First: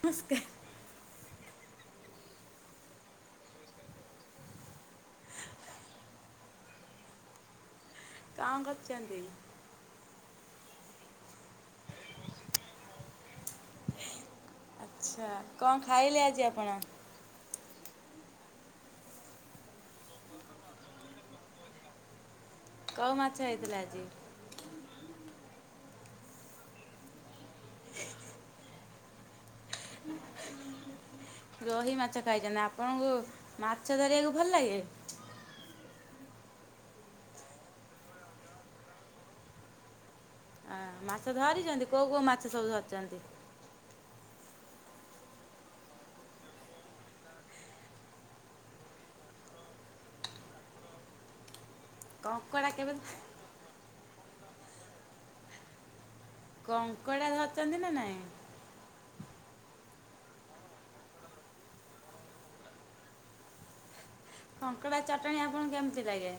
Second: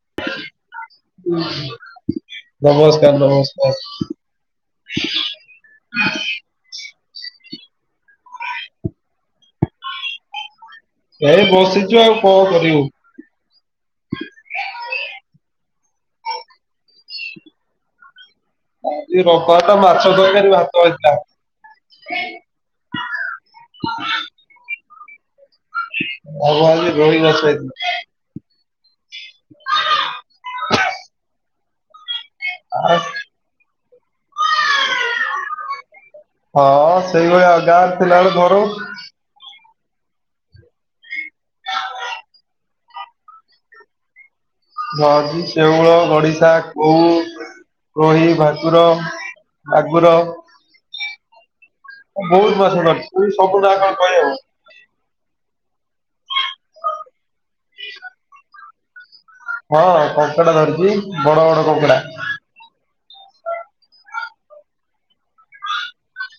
ନମସ୍କାର ନମସ୍କାର ନମସ୍କାର। କଣ କରୁଛନ୍ତି? ଏଇ ବସିଛୁ ଆଉ କଣ କରିବୁ। ଆଚ୍ଛା। କଣ ଖାଇଲେ ଆଜି ଆପଣ? ଆଜି ରବିବାରଟା ମାଛ ତରକାରୀ ଭାତ ହେଇଥିଲା। କେଉଁ ମାଛ ହେଇଥିଲା ଆଜି? ଆମର ଆଜି ରୋହି ମାଛ ହେଇଥିଲା। ରୋହି ମାଛ ଖାଇଛନ୍ତି। ଆ ଆପଣଙ୍କୁ ମାଛ ଧରିବାକୁ ଭଲ ଲାଗେ? ହଁ ସେଇଭଳିଆଉ ଗାଁରେ ଥିଲା ବେଳେ ଧରୁ। ଆ ମାଛ ଧରିଛନ୍ତି। କୋଉ କୋଉ ମାଛ ସବୁ ଧରିଛନ୍ତି? ଧରିଛି ସେଉଳ, ଗଡିଶା, କଉ ରୋହି, ଭାକୁର, ମାଗୁର ବହୁତ କଙ୍କଡ଼ା ମାଛ କେବେ ଧରିଛି। ସବୁଗୁଡା କଣ କହିହେବ? କଙ୍କଡ଼ା ଧରିଛନ୍ତି ନା ନାଇଁ? ହଁ କଙ୍କଡ଼ା ଧରିଛି ବଡ ବଡ କଙ୍କଡ଼ା। କଙ୍କଡ଼ା ଚଟଣି ଆପଣଙ୍କୁ କେମିତି ଲାଗେ?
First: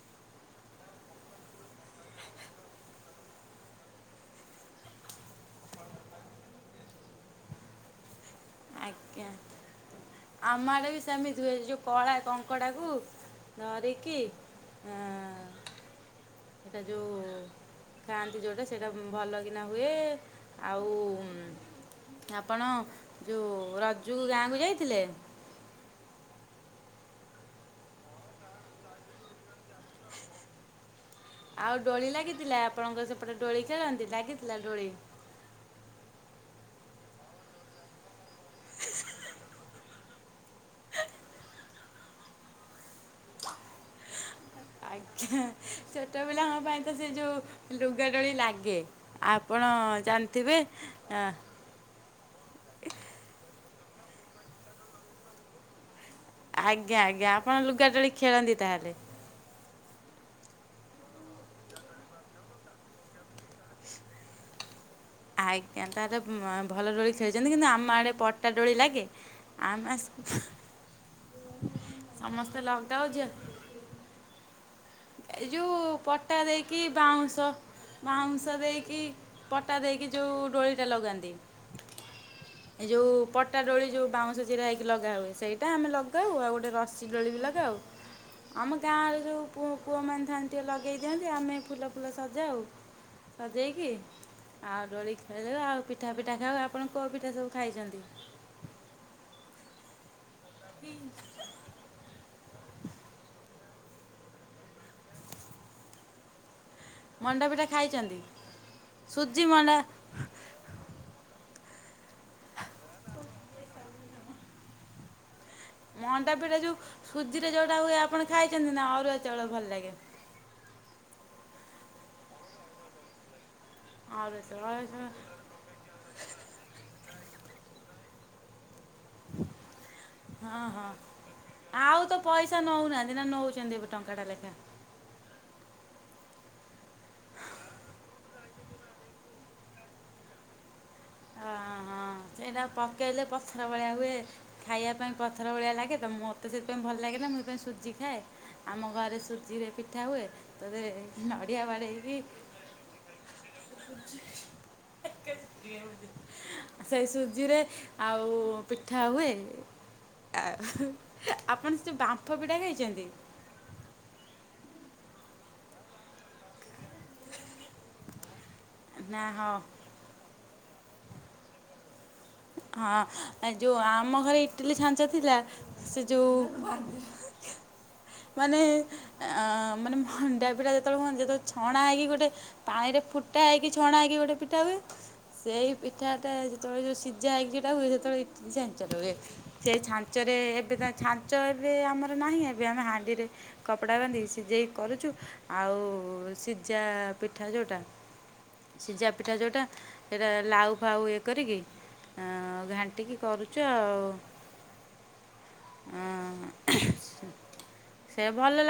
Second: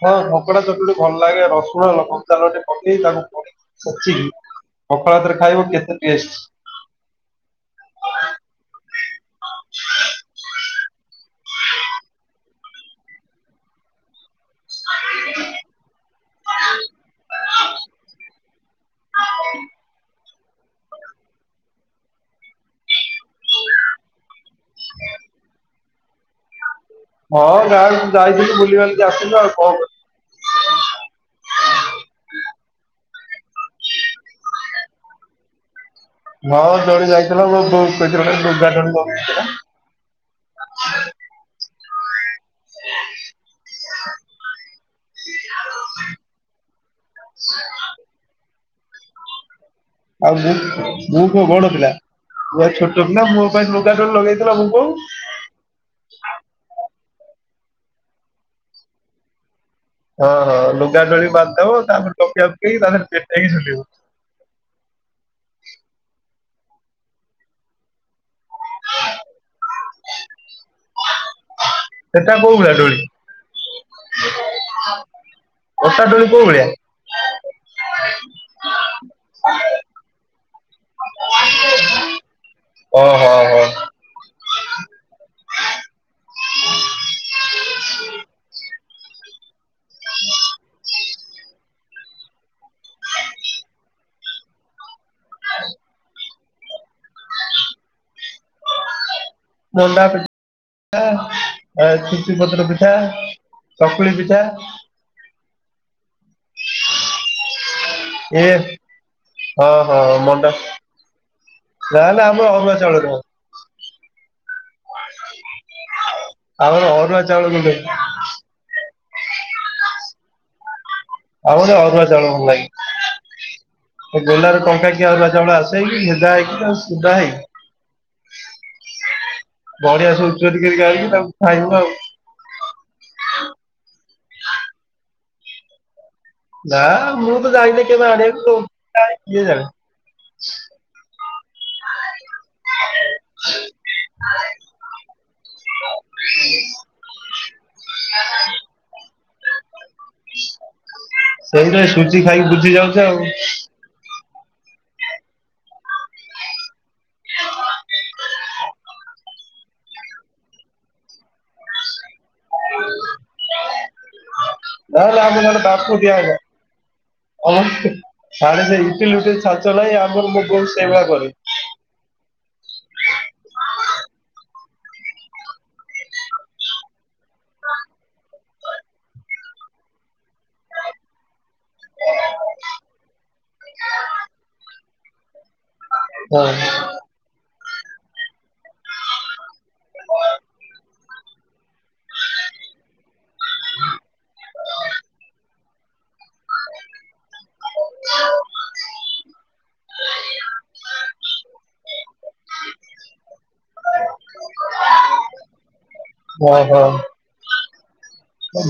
ହଁ କଙ୍କଡ଼ା ଚଟୁଆଣି ଭଲଲାଗେ, ରସୁଣ ଲ କଞ୍ଚାଲଙ୍କା ପକେଇ ତାକୁ ପୋଡିକି ଛେଚିକି ପଖାଳ ଭାତରେ ଖାଇବ କେତେ ଟେଷ୍ଟ। ଆଜ୍ଞା। ଆମ ଆଡ଼େ ବି ସେମିତି ହୁଏ। ଯୋଉ କଳା କଙ୍କଡ଼ାକୁ ଧରିକି ଆ ସେଇଟା ଯୋଉ ଖାଆନ୍ତି, ଯୋଉଟା ସେଇଟା ଭଲ କିନା ହୁଏ। ଆଉ ଆପଣ ଯୋଉ ରଜକୁ ଗାଁକୁ ଯାଇଥିଲେ? ହଁ ଗାଁକୁ ଯାଇଥିଲି ବୁଲିିବାଲିିକି ଆସିଲୁ ଆଉ କଣ କରିବୁ। ଆଉ ଡୋଳି ଲାଗିଥିଲା। ଆପଣଙ୍କ ସେପଟେ ଡୋଳି ଖେଳନ୍ତି ଲାଗିଥିଲା ଡୋଳି? ହଁ ଡୋଳି ଲାଗିଥିଲା ମୁଁ ବୋଉକୁ କହିଥିଲି ଗୋଟେ ଲୁଗା ଦୋଳି ଲଗେଇ ଦେଇଥିଲା। ଆଜ୍ଞା। ଛୋଟ ପିଲାଙ୍କ ପାଇଁ ତ ସେ ଯେଉ ଲୁଗାଡୋଳି ଲାଗେ। ଆପଣ ଆଉ ମୁଁ, ଜାଣିଥିବେ ମୁଁ ଆଁ କଣ ବଡ଼ପିଲା? ମୁଁ ବା ଛୋଟ ପିଲା ମୋ ପାଇଁ ଲୁଗା ଦୋଳି ଲଗେଇ ଦେଇଥିଲା ମୋ ବୋଉ। ଆଜ୍ଞା ଆଜ୍ଞା। ଆପଣ ଲୁଗା ଦୋଳି ଖେଳନ୍ତି ତା ହେଲେ? ହଁ ହଁ ଲୁଗା ଦୋଳି ବାନ୍ଧିଥିବ ତା ଉପରେ ତକିଆ ପକେଇ ତା ଦେହରେ ପଟେଇ ଝୁଲିବୁ। ଆଜ୍ଞା। ତାହାଲେ ଭଲ ଡୋଳି ଖେଳିଛନ୍ତି। କିନ୍ତୁ ଆମ ଆଡ଼େ ପ ଟା ଡୋଳି ଲାଗେ ଆମ ସେଟା କୋଉ ସମସ୍ତେ ଭଳିଆ ଦୋଳି ଲଗାଉଛି। [unintelligible] ଏ ଯେଉଁ ଅଟା ଦୋଳି ପଟା କୋଉ ଭଳିଆ ଦେଇକି ବାଉଁଶ ବାଉଁଶ ଦେଇକି ପଟା ଦେଇକି ଯୋଉ ଡୋଳି ଟା ଲଗାନ୍ତି ଏ ଯୋଉ ଓହୋ ହୋ। ପଟା ଡୋଳି ଯୋଉ ବାଉଁଶ ଜିରା ହୋଇକି ଲଗା ହୁଏ ସେଇଟା ଆମେ ଲଗାଉ ଆଉ ଗୋଟେ ରଶି ଗୋଳି ବି ଲଗାଉ। ଆମ ଗାଁରେ ଯୋଉ ପୁଅ ପୁଅ ମାନେ ଥାନ୍ତି ଲଗେଇ ଦିଅନ୍ତି ଆମେ ଫୁଲ ଫୁଲ ସଜାଉ। ସଜେଇକି ଆଉ ଦୋଳି ଖ ଦେବେ ଆଉ ପିଠା ପିଠା ଖାଉ। ଆପଣ କେଉଁ ପିଠା ସବୁ ଖାଇଛନ୍ତି? ମଣ୍ଡା ପିଠା ଆ ଚୁଚ ପତ୍ର ପିଠା, ଚକୁଳି ପିଠା ମଣ୍ଡାପିଠା ଖାଇଛନ୍ତି ଏ ସୁଜି ହଁ ମଣ୍ଡା ହଁ ମଣ୍ଡା ନହେଲେ ଆମର ଅରୁଆ ଚାଉଳରେ ହବ। ମଣ୍ଡା ପିଟା ଯୋଉ ଆମର ଅରୁଆ ଚାଉଳ ସୁଜିରେ ଯେଉଁଟା ଗୁଣ୍ଡ। ହୁଏ ଆପଣ ଖାଇଛନ୍ତି ନା ଅରୁଆ ଚାଉଳ ଭଲ ଲାଗେ? ଆଉ ମତେ ଅରୁଆ ଚାଉଳ ଭଲ ଲାଗେ ସେ ଅଢ଼େଇଶ ବେଲାରେ ଅଢ଼େଇଶ ଟଙ୍କାକିଆ ଅରୁଆ ଚାଉଳ ଆସେ ଯାଉଚ କି ଯାଇଲ ସୁଦା ଭାଇ ବଢିଆ ସବୁ ହଁ ଚୋରି କରି ହଁ ଆଲେଣି ତାକୁ ଖାଇବୁ ଆଉ। ପଇସା ନୋଉନାହାନ୍ତି ନା ନୋ ଉଛନ୍ତି ଏବେ ଟଙ୍କାଟେ ଲେଖାଁ? ନା ମୁଁ ତ ଜାଇନି କେବେ ଆଣିବାକୁ କିଏ ଯାଏ? ହଁ ହଁ ସେଇଟା ପକେଇଲେ ପଥର ଭଳିଆ ହୁଏ। ଖାଇବା ପାଇଁ ପଥର ଭଳିଆ ଲାଗେ ତ ମୋତେ ସେଥିପାଇଁ ଭଲ ଲାଗେ ନା ମୁଁ ସେଥିପାଇଁ ସୁଜି ଖାଏ ଆମ ଘରେ ସୁଜିରେ ପି ଠା ହୁଏ ତ ବେ ନଡ଼ିଆ ସେଇଥିପାଇଁ ବାଡ଼େଇବି ସୁଜି ଖାଇକି ବୁଝି ଯାଉଚି ଆଉ [unintelligible] ସେଇ ସୁଜିରେ ଆଉ ପିଠା ହୁଏ। ଆ ଆପଣ ସେ ବାମ୍ଫ ପିଠା ଖାଇଛନ୍ତି? ହେ ର ଦିନେ ପାର୍ଶୁ ଟିଏ ଆଇଲା ଆଉ ସାଡେ ଥିଲି କହିଲୁ ନା ସେ ହଁ ଛାଚ ନାଇଁ ଆମର ମୁଗ ସେଇ ଭଳିଆ କରେ। ହଁ ଆ ଯୋଉ ଆମ ଘରେ ଇଟିଲି ଛାଞ୍ଚ ଥିଲା ସେ ଯୋଉ ମାନେ ଅ ମାନେ ହଣ୍ଡା ପିଲା ଯେତେବେଳେ ହୁଅନ୍ତି ଯେତେବେଳେ ଛଣା ହେଇକି ଗୋଟେ ପାଣି ରେ ଫୁଟା ହେଇକି ଛଣା ହେଇକି ଗୋଟେ ପିଠା ହୁଏ। ସେଇ ପିଠାଟା ଯେତେବେଳେ ଯୋଉ ହଁ ସିଝା ହେଇକିଟା ହୁଏ। ସେତେବେଳେ [unintelligible] ହୁଏ। ସେ ଛାଞ୍ଚରେ ଏବେ ଛାଞ୍ଚ ଏବେ ଆମର ନାହିଁ। ଏବେ ଆମେ ହା ଧିରେ କପଡା ବାନ୍ଧିକି ସିଯେଇ କରୁଛୁ? ଆଉ ସିଝା ପିଠା ଯୋଉଟା। ସିଝା ପିଠା ଯୋଉଟା ସେଇଟା ଲାଉ ଫାଉ ଇଏ କରିକି ଆ ଘାଣ୍ଟିକି କରୁଛୁ ଆଉ ଆଁ ଓହୋ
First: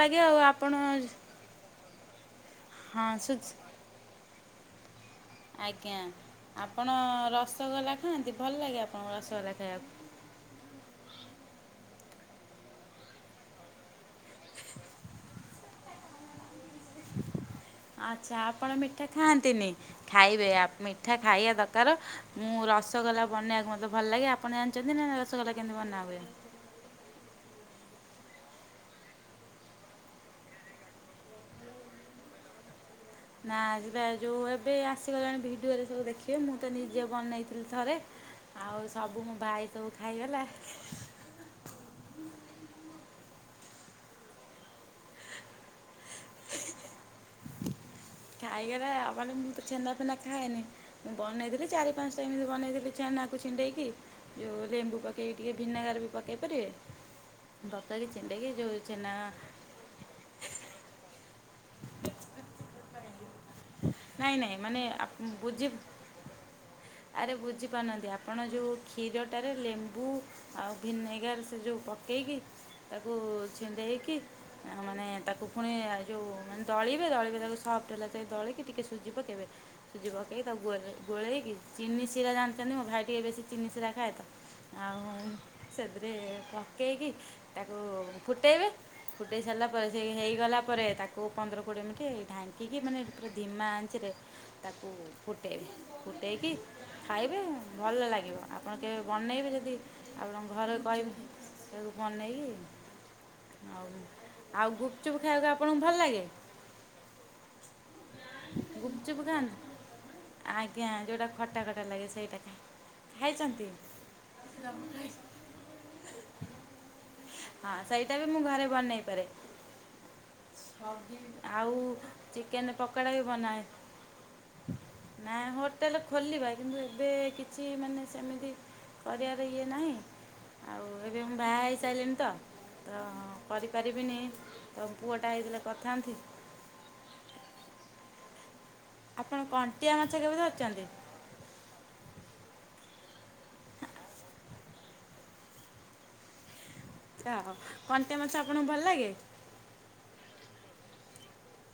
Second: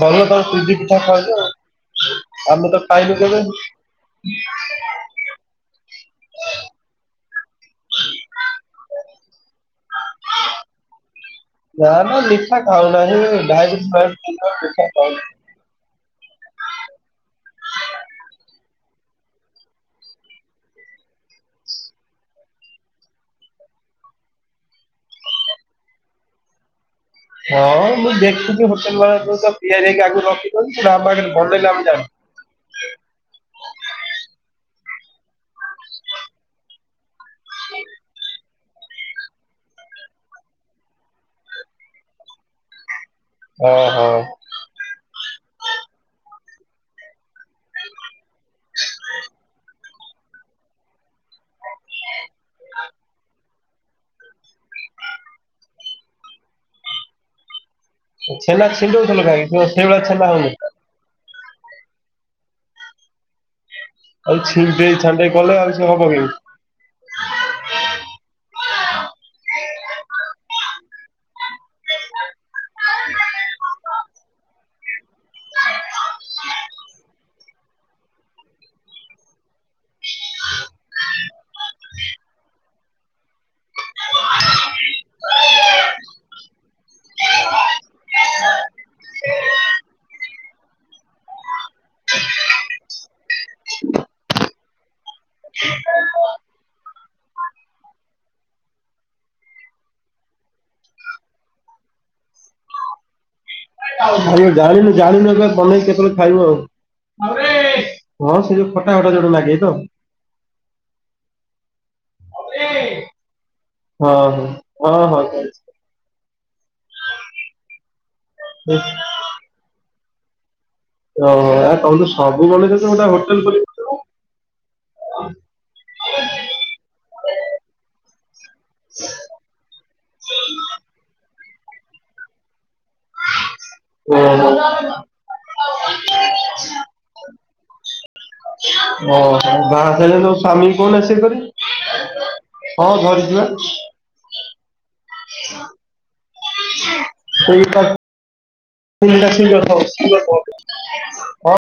ଲାଗେ ଆଉ ତମ ଆପଣ ସୁଜି ପିଠା ଖାଉଛ ଆଉ ଆମେ ତ ହଁ ପାଇବୁ ସୁ କେବେ? ଆଜ୍ଞା ଆପଣ ରସଗୋଲା ଖାଆନ୍ତି। ଭଲ ଲାଗେ ଆପଣଙ୍କୁ ରସଗୋଲା ଖାଇବାକୁ? ନା ନା ମିଠା ଖାଉନାହିଁ ଡାଇବେଟିସ ମିଠା ଖାଉନି। ଆଚ୍ଛା ଆପଣ ମିଠା ଖାଆନ୍ତିନି? ଖାଇବେ ମିଠା ଖାଇବା ଦରକାର ମୁଁ ରସଗୋଲା ବନେଇ ବାକୁ ମତେ ଭଲ ଲାଗେ। ଆପଣ ଜାଣିଛନ୍ତି ନା ରସଗଲା କେମିତି ବନା ହୁଏ? ହଁ ମୁଁ ଦେଖୁଛି ହୋଟେଲ ମାନରେ ତିଆରି ହେଇକି ଆଗରୁ ରଖିଦଉଛି ପାମ ପାଖରେ ବନେଇଲେ ଆମ ନା ଯିବା ଯୋଉ ଏବେ ଆସିଗଲାଣି ଭିଡିଓରେ ସବୁ ଦେଖି କିଏ ମୁଁ ତ ନିଜେ ବନେଇଥିଲି ଥରେ ଆଉ ସବୁ ମୋ ଭାଇ ସବୁ ଖାଇଗଲା। ଓହୋ। ଖାଇଗଲେ କଲେ ମୁଁ ତ ଛେନାଫେନା ଖାଏନି। ମୁଁ ବନେଇଥିଲି ଚାରି ପାଞ୍ଚା ସେ ଏମିତି ବନେଇ ଛେନାକୁ ଛିଣ୍ଡେଇକି ଯେଉଁ ଲେମ୍ବୁ ପକେଇକି ଟିକେ ଭିନେଗାର ବି ପକେଇ ପାରିବେ। ତରତରେ ଚିଣ୍ଡେଇକି ଯୋଉ ଛେନା ରୋଷେଇ ବଛା [unintelligible] ନାଇଁ ଆଉ ନାଇଁ ମାନେ ଛିଣ୍ଡେଇ ଛାଣ୍ଡେଇ କଲେ ବୁଝି ଆଉ ସେ ହବନି। ଆରେ ବୁଝିପାରୁନାହାନ୍ତି ଆପଣ ଯେଉଁ କ୍ଷୀରଟାରେ ଲେମ୍ବୁ ଆଉ ଭିନେଗାର ସେ ଯେଉଁ ପକେଇକି ତାକୁ ଛିଣ୍ଡେଇକି ଆ ମାନେ ତାକୁ ପୁଣି ଯୋଉ ମାନେ ଦଳିବେ ଦଳିବେ ତାକୁ ସଫ୍ଟ ହେଲା ଦଳିକି ଟିକେ ସୁଜି ପକେଇବେ। ସୁଜି ପକେଇ ତାକୁ ଗୋଳେଇକି ଚିନି ଶିରା ଜାଣିଛନ୍ତି ମୋ ଭାଇ ଟିକେ ବେଶୀ ଚିନି ଶିରା ଖାଏ ତ। ଆଉ ସେଥିରେ ପକେଇକି ତାକୁ ଫୁଟେଇବେ। ଫୁଟେଇ ସାରିଲା ପରେ ସେ ହେଇଗଲା ପରେ ତାକୁ ପନ୍ଦର କୋଡିଏ ମିନିଟ୍ ଢାଙ୍କିକି ମାନେ ପୁର ଧିମା ଆଞ୍ଚିରେ ତାକୁ ଫୁଟେଇବେ ଫୁଟେଇକି ଖାଇବେ ଭଲ ଲାଗିବ ଆପଣ କେବେ ବନେଇବେ ଯଦି ଆପଣଙ୍କ ଘରେ କହିବେ। ତାକୁ କଣ ନେଇକି ଜାଣିନୁ ଗୁପଚୁପ୍ ଜାଣିନୁ ଖାଇବାକୁ ଆପଣଙ୍କୁ ବନେଇ ଭଲ କେତେବେଳେ ଲାଗେ ଖାଇବୁ ଆଉ। ହଁ ସେ ଯୋଉ ଖଟା ଖଟା ଗୁପଚୁପ୍ ଯୋଉଟା ଖାଆନ୍ତି ଲାଗେ ତ। ଆଜ୍ଞା ଯୋଉଟା ଖଟା [unintelligible] ହଁ ଖାଇଚନ୍ତି ହଁ [unintelligible] ହଁ ହଁ ଖାଇଛି। ହଁ ସେଇଟା ବି ମୁଁ ଘରେ ବନେଇପାରେ। ଓହୋ ଆଉ ତମେ ତ ସବୁ ବନେଇ ଚିକେନ୍ ଦଉଛ ଗୋଟେ ପକଡ଼ା ବି ହୋଟେଲ ଖୋଲି ବନାଏ। ନା [unintelligible] ଖୋଲିବା କିନ୍ତୁ ଏବେ କିଛି ମାନେ ସେମିତି କରିବାର ଇଏ ନାହିଁ। ଆଉ ଏବେ ମୁଁ ବାହା ହେଇସାରିଲିଣି ତ ତ କରିପାରିବିନି ଓହୋ ତ ପୁଅଟା ହେଇଥିଲେ କରିଥାନ୍ତି। ଓ ଆପଣ ବାହା କଣ୍ଟିଆ ମାଛ ହେଇସାରିଲେଣି କେବେ ତମ ସ୍ୱାମୀ କୁ ଧରିଛନ୍ତି? କହୁନ ସିଏ କରିବେ। ହଁ ଧରି [unintelligible] ଯାହଉ କଣ୍ଟିଆ ମାଛ ଆପଣଙ୍କୁ ଭଲ ଲାଗେ? [unintelligible]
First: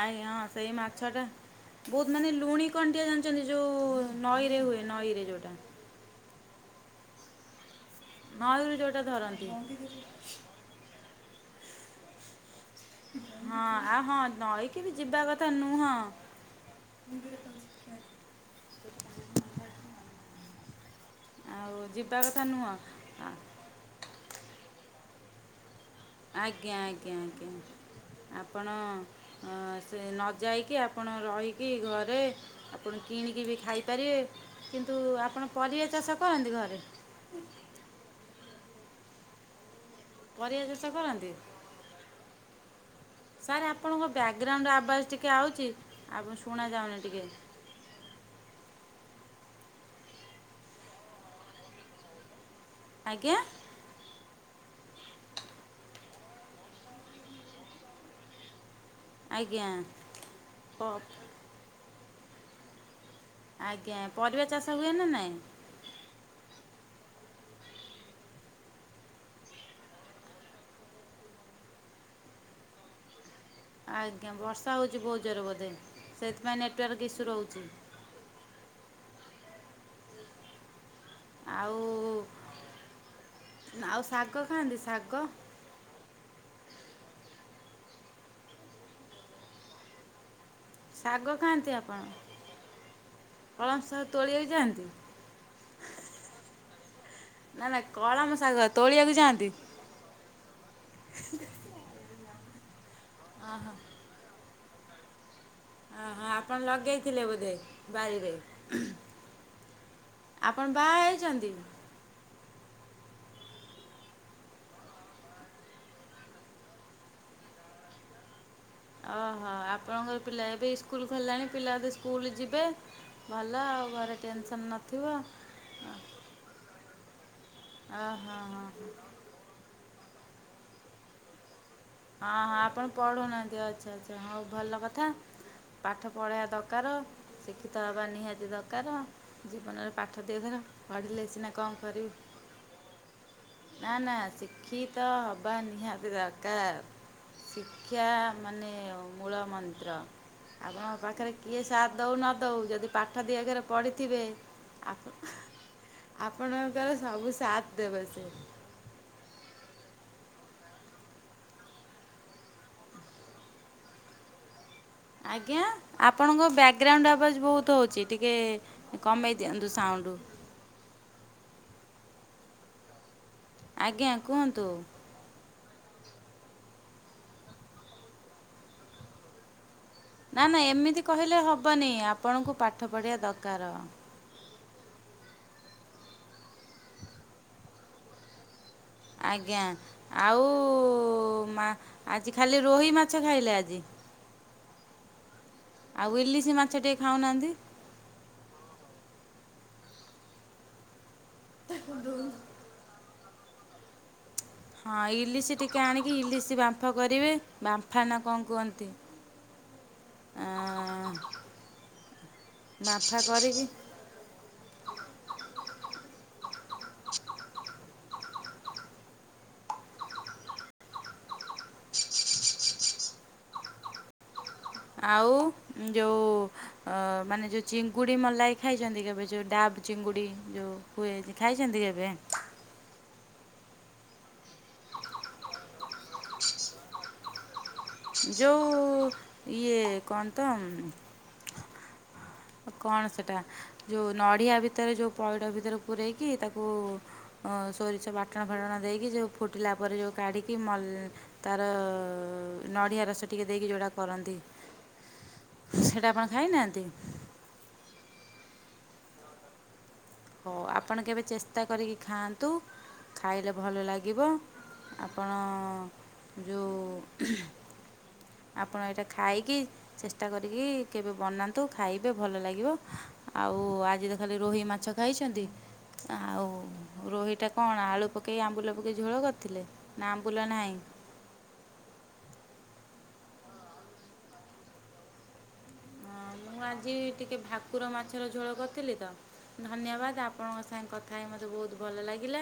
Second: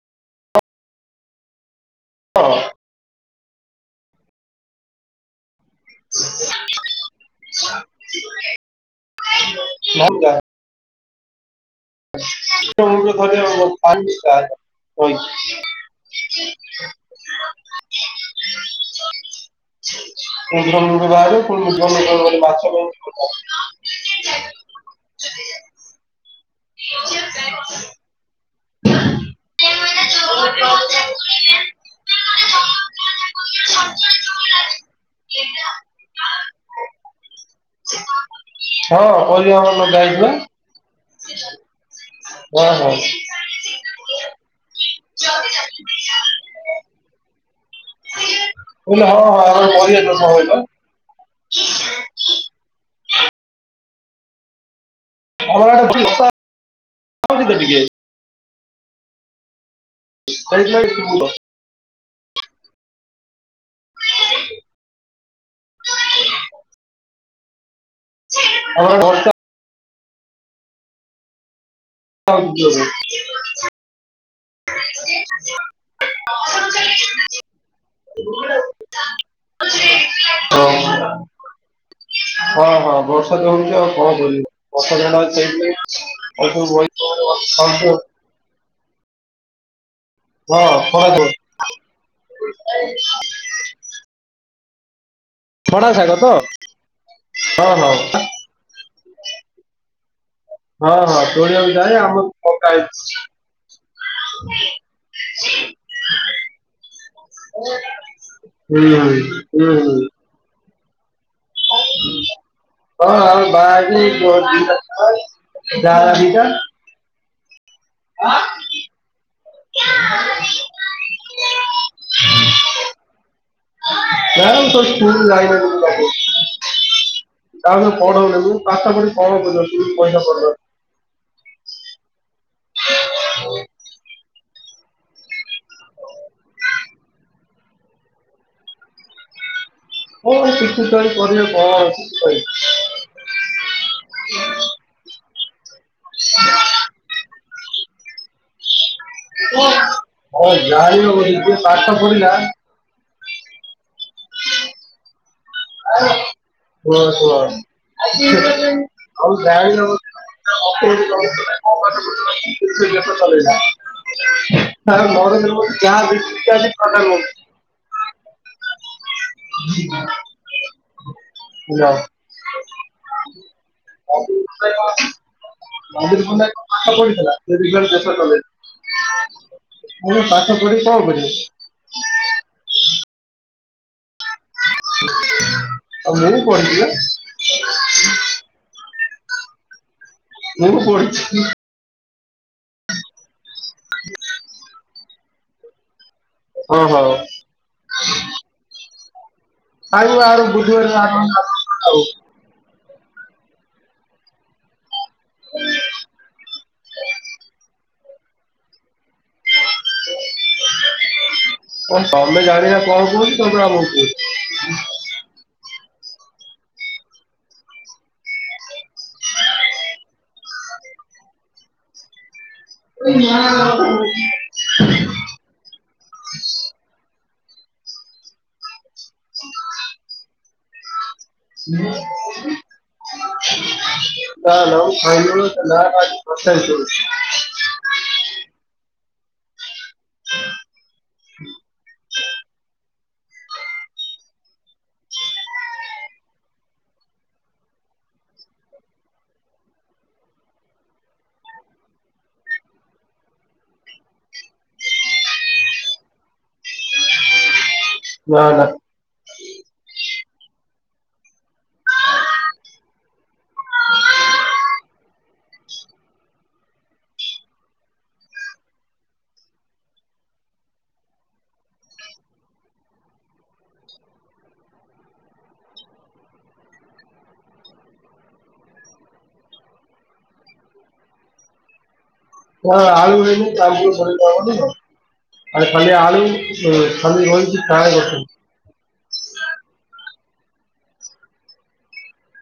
ଆଜ୍ଞା ହଁ ସେଇ ମାଛ ଟା ବହୁତ୍ ମାନେ ଲୁଣି କଣ୍ଟିଆ ଜାଣିଚନ୍ତି ଯୋଉ ନଈ ରେ ହୁଏ ନଈ ରେ ଯୋଉଟା [inaudible] ନଈ ରୁ ଯୋଉଟା ଧରନ୍ତି। ଆଉ ହଁ ନଈକି ବି ଯିବା କଥା [unintelligible] ନୁହଁ। [unintelligible] ଆଉ ଯିବା [unintelligible] କଥା ନୁହଁ। [unintelligible] ଆଜ୍ଞା ଆଜ୍ଞା ଆଜ୍ଞା ଆପଣ ହଁ ସେ ନ ଯାଇକି ଆପଣ ରହିକି ଘରେ ଆପଣ କିଣିକି ବି ଖାଇପାରିବେ କିନ୍ତୁ ଆପଣ ପରିବା ଚାଷ କରନ୍ତି ଘରେ? ହଁ ପରିବା ଆମର ଲଗାହେଇଚି ପା। ପରିବା ଚାଷ କରନ୍ତି? ଓ ହୋ। ସାର୍ ଆପଣଙ୍କ ବ୍ୟାକଗ୍ରାଉଣ୍ଡ୍ ଆବାସ ଟିକେ ଆଉଛି ଆପଣ ଶୁଣାଯାଉନି ଟିକେ। ମୁଁ କହିଲି ହଁ ଆମର [unintelligible] [inaudible] ଆଜ୍ଞା। ଅଲଗା [unintelligible] ଟିକେ। ଆଜ୍ଞା। ପ- [inaudible] ଆଜ୍ଞା ପରିବା ଚାଷ ହୁଏ ନା ନାଇଁ? [inaudible] ଆମର [unintelligible] [inaudible] ଆଜ୍ଞା ବର୍ଷା ହଉଛି ବହୁତ୍ ଜୋରେ ବୋଧେ ସେଥିପାଇଁ ନେଟୱାର୍କ ଇସୁ ରହୁଛି। ହଁ। ହଁ ହଁ ବର୍ଷା ଆଉ ତ ହଉଛି ଆଉ ଶାଗ କଣ ଖାଆନ୍ତି ଶାଗ କରିବୁ ବର୍ଷା [unintelligible] [unintelligible] ଶାଗ ହଁ [unintelligible] ହଁ ସେ ତୋଳିବାକୁ ଯାଆନ୍ତି। ଖଡ଼ା ଶାଗ ତ ନା ହଁ ନା ହଁ କଳାମ ଶାଗ ତୋଳିବାକୁ ଯାଆନ୍ତି। ହଁ ତୋଳିବାକୁ ଯାଏ ଆମର ବି ପକା ହେଇଛି। ଓ ହୋ। [inaudible] ଓ ହୋ ଆପଣ ଲଗେଇଥିଲେ ବୋଧେ ବାରିରେ? ହୁଁ ହୁଁ ହୁଁ ହୁଁ ଆପଣ ବାହା ହେଇଛନ୍ତି? ହଁ ଆଉ ବାହା ହେଇକି ଦିଟା ଛୁଆ ଯାଆଁଳା ଦିଟା। ହଁ। ଓହୋ ଆପଣଙ୍କର ପିଲା ଏବେ ଇସ୍କୁଲ ଖୋଲିଲାଣି ପିଲା ଏବେ ଇ ସ୍କୁଲ ଯିବେ ଭଲ ଆଉ ଘରେ ଟେନସନ୍ ମୁଁ ତ ନଥିବ। ସ୍କୁଲ ଯାଇନାହାନ୍ତି ବାବୁ। ଓହୋ ହଁ ହଁ [inaudible] ହଁ ହଁ ଆପଣ ପଢୁନାହାନ୍ତି ଆଚ୍ଛା ଆଚ୍ଛା ହଉ ଭଲ କଥା। ପାଠ ପଢ଼େଇବା ଦରକାର ଶିକ୍ଷିତ ହେବା ନିହାତି ଦରକାର। ଜୀବନରେ ପାଠ କଣ ଦିଅକ୍ଷର ଶିକ୍ଷିତ ହେଇ ପଢ଼ିଲେ କରିବ ସିନା କଣ ଅଛି କରିବି। କହିବି। ନା ନା ଶିଖିତ ହେବା ନିହାତି ଦରକାର। ଶିକ୍ଷା ମାନେ ଅ ମୂଳମନ୍ତ୍ର ହଁ ଆପଣଙ୍କ ଜାଣିବ ବୋଲି ପାଖରେ ଯିଏ କିଏ ପାଠ ସାତ୍ ଦଉ ପଢିଲା ନଦେଉ ଯଦି ପାଠ ଦିଅକ୍ଷର ପଢ଼ିଥିବେ ଆପ କୁହ କୁହ ଦେବେ ସେ। ଆଜ୍ଞା [inaudible] ଆପଣଙ୍କ ବ୍ୟାକଗ୍ରାଉଣ୍ଡ [inaudible] [inaudible] ଆବାଜ ବହୁତ ହଉଛି ଟିକେ କମେଇ ଦିଅନ୍ତୁ ସାଉଣ୍ଡ। ନା [inaudible] [inaudible] ଆଜ୍ଞା କୁହନ୍ତୁ। କାନ୍ଦି କୁନ୍ଦା କି ପାଠ ପଢିଥିଲା ସେ ବି ପୁଣି ଶେଷ କଲେଜ୍। ମୁଁ କହିନି ନା ପାଠ ନା ପଢିକି ଏମିତି କଣ କରିବେ? କହିଲେ ହେବନି ଆପଣଙ୍କୁ ପାଠ ପଢ଼ିବା ଦକାର। ଆଉ ମୁଁ ପଢ଼ିଛି ପା। ଆଜ୍ଞା ଆଉ ମୁଁ ପଢିଛି। ଆଜି ଖାଲି ରୋହି ମାଛ ଖାଇଲେ ଆଜି? ଆଉ ଇଲିଶି ମାଛ ଟିକେ ଓହୋ। ଖାଉନାହାନ୍ତି? ଖାଇବୁ ଆର ବୁଧବାର [inaudible] ହଁ ଇଲିଶି ଟିକେ ଆଣିକି ଇଲିଶି ବାମ୍ଫ କରିବେ ବା ଫାନା କଣ କୁହନ୍ତି ଆଁ କଣ ତମେ ଜାଣିନା କଣ ବାମ୍ଫା କହୁଛି ତମେ କରିକି ଆମକୁ କହୁ [inaudible] ଆଉ ଯଉ ଅ ମାନେ ଯୋଉ ଚିଙ୍ଗୁଡି ମଲାଇ ଖାଇଛନ୍ତି କେବେ ଯୋଉ ଡାବ୍ ଚିଙ୍ଗୁଡି ଯୋଉ? ହୁଏ ଖାଇଛନ୍ତି କେବେ? ନା ନା ମୁଁ ଖାଇନି [inaudible] ଯୋଉ ଇଏ କଣ ତ? ହୁଁ କଣ ସେଟା ଯଉ ନଡ଼ିଆ ଭିତରେ ଯଉ ପଇଡ ଭିତରେ ପୂରେଇକି ତାକୁ ସୋରିଷ ବାଟଣ ଫାଟଣ ଦେଇକି ଯଉ ଫୁଟିଲା ପରେ ଯଉ କାଢ଼ିକି ମଲ ତାର ନଡ଼ିଆ ରସ ଟିକେ ଦେଇକି ଯଉଟା କରନ୍ତି। ସେଇଟା ଆପଣ ଖାଇନାହାନ୍ତି? ନା ନା। ହଉ ଆପଣ କେବେ ଚେଷ୍ଟା କରିକି ଖାଆନ୍ତୁ। ଖାଇଲେ ଭଲ ଲାଗିବ ଆପଣ ଯଉ ଆପଣ ଏଇଟା ଖାଇକି ଚେଷ୍ଟା କରିକି କେବେ ବନାନ୍ତୁ ଖାଇବେ ଭଲ ଲାଗିବ। ଆଉ ଆଜି ତ ଖାଲି ରୋହି ମାଛ ଖାଇଛନ୍ତି। ଆଉ ରୋହିଟା କଣ ଆଳୁ ପକେଇ ଆମ୍ବୁଲ ପକେଇ ଝୋଳ କରିଥିଲେ? ନା ଆମ୍ବୁଲ ନାଇଁ? କଣ ଆଳୁ [inaudible] ଆ ଖାଲୀ ଆଳୁ ଖାଲୀ ରୋହିକି ଫ୍ରାଏ କରିଛି। ସେତେବେଳେ କରିଥିଲି ତ। ଧନ୍ୟବାଦ ଆପଣଙ୍କ ସାଙ୍ଗେ କଥା ହେଇ ମୋତେ ବହୁତ ଭଲ ଲାଗିଲା।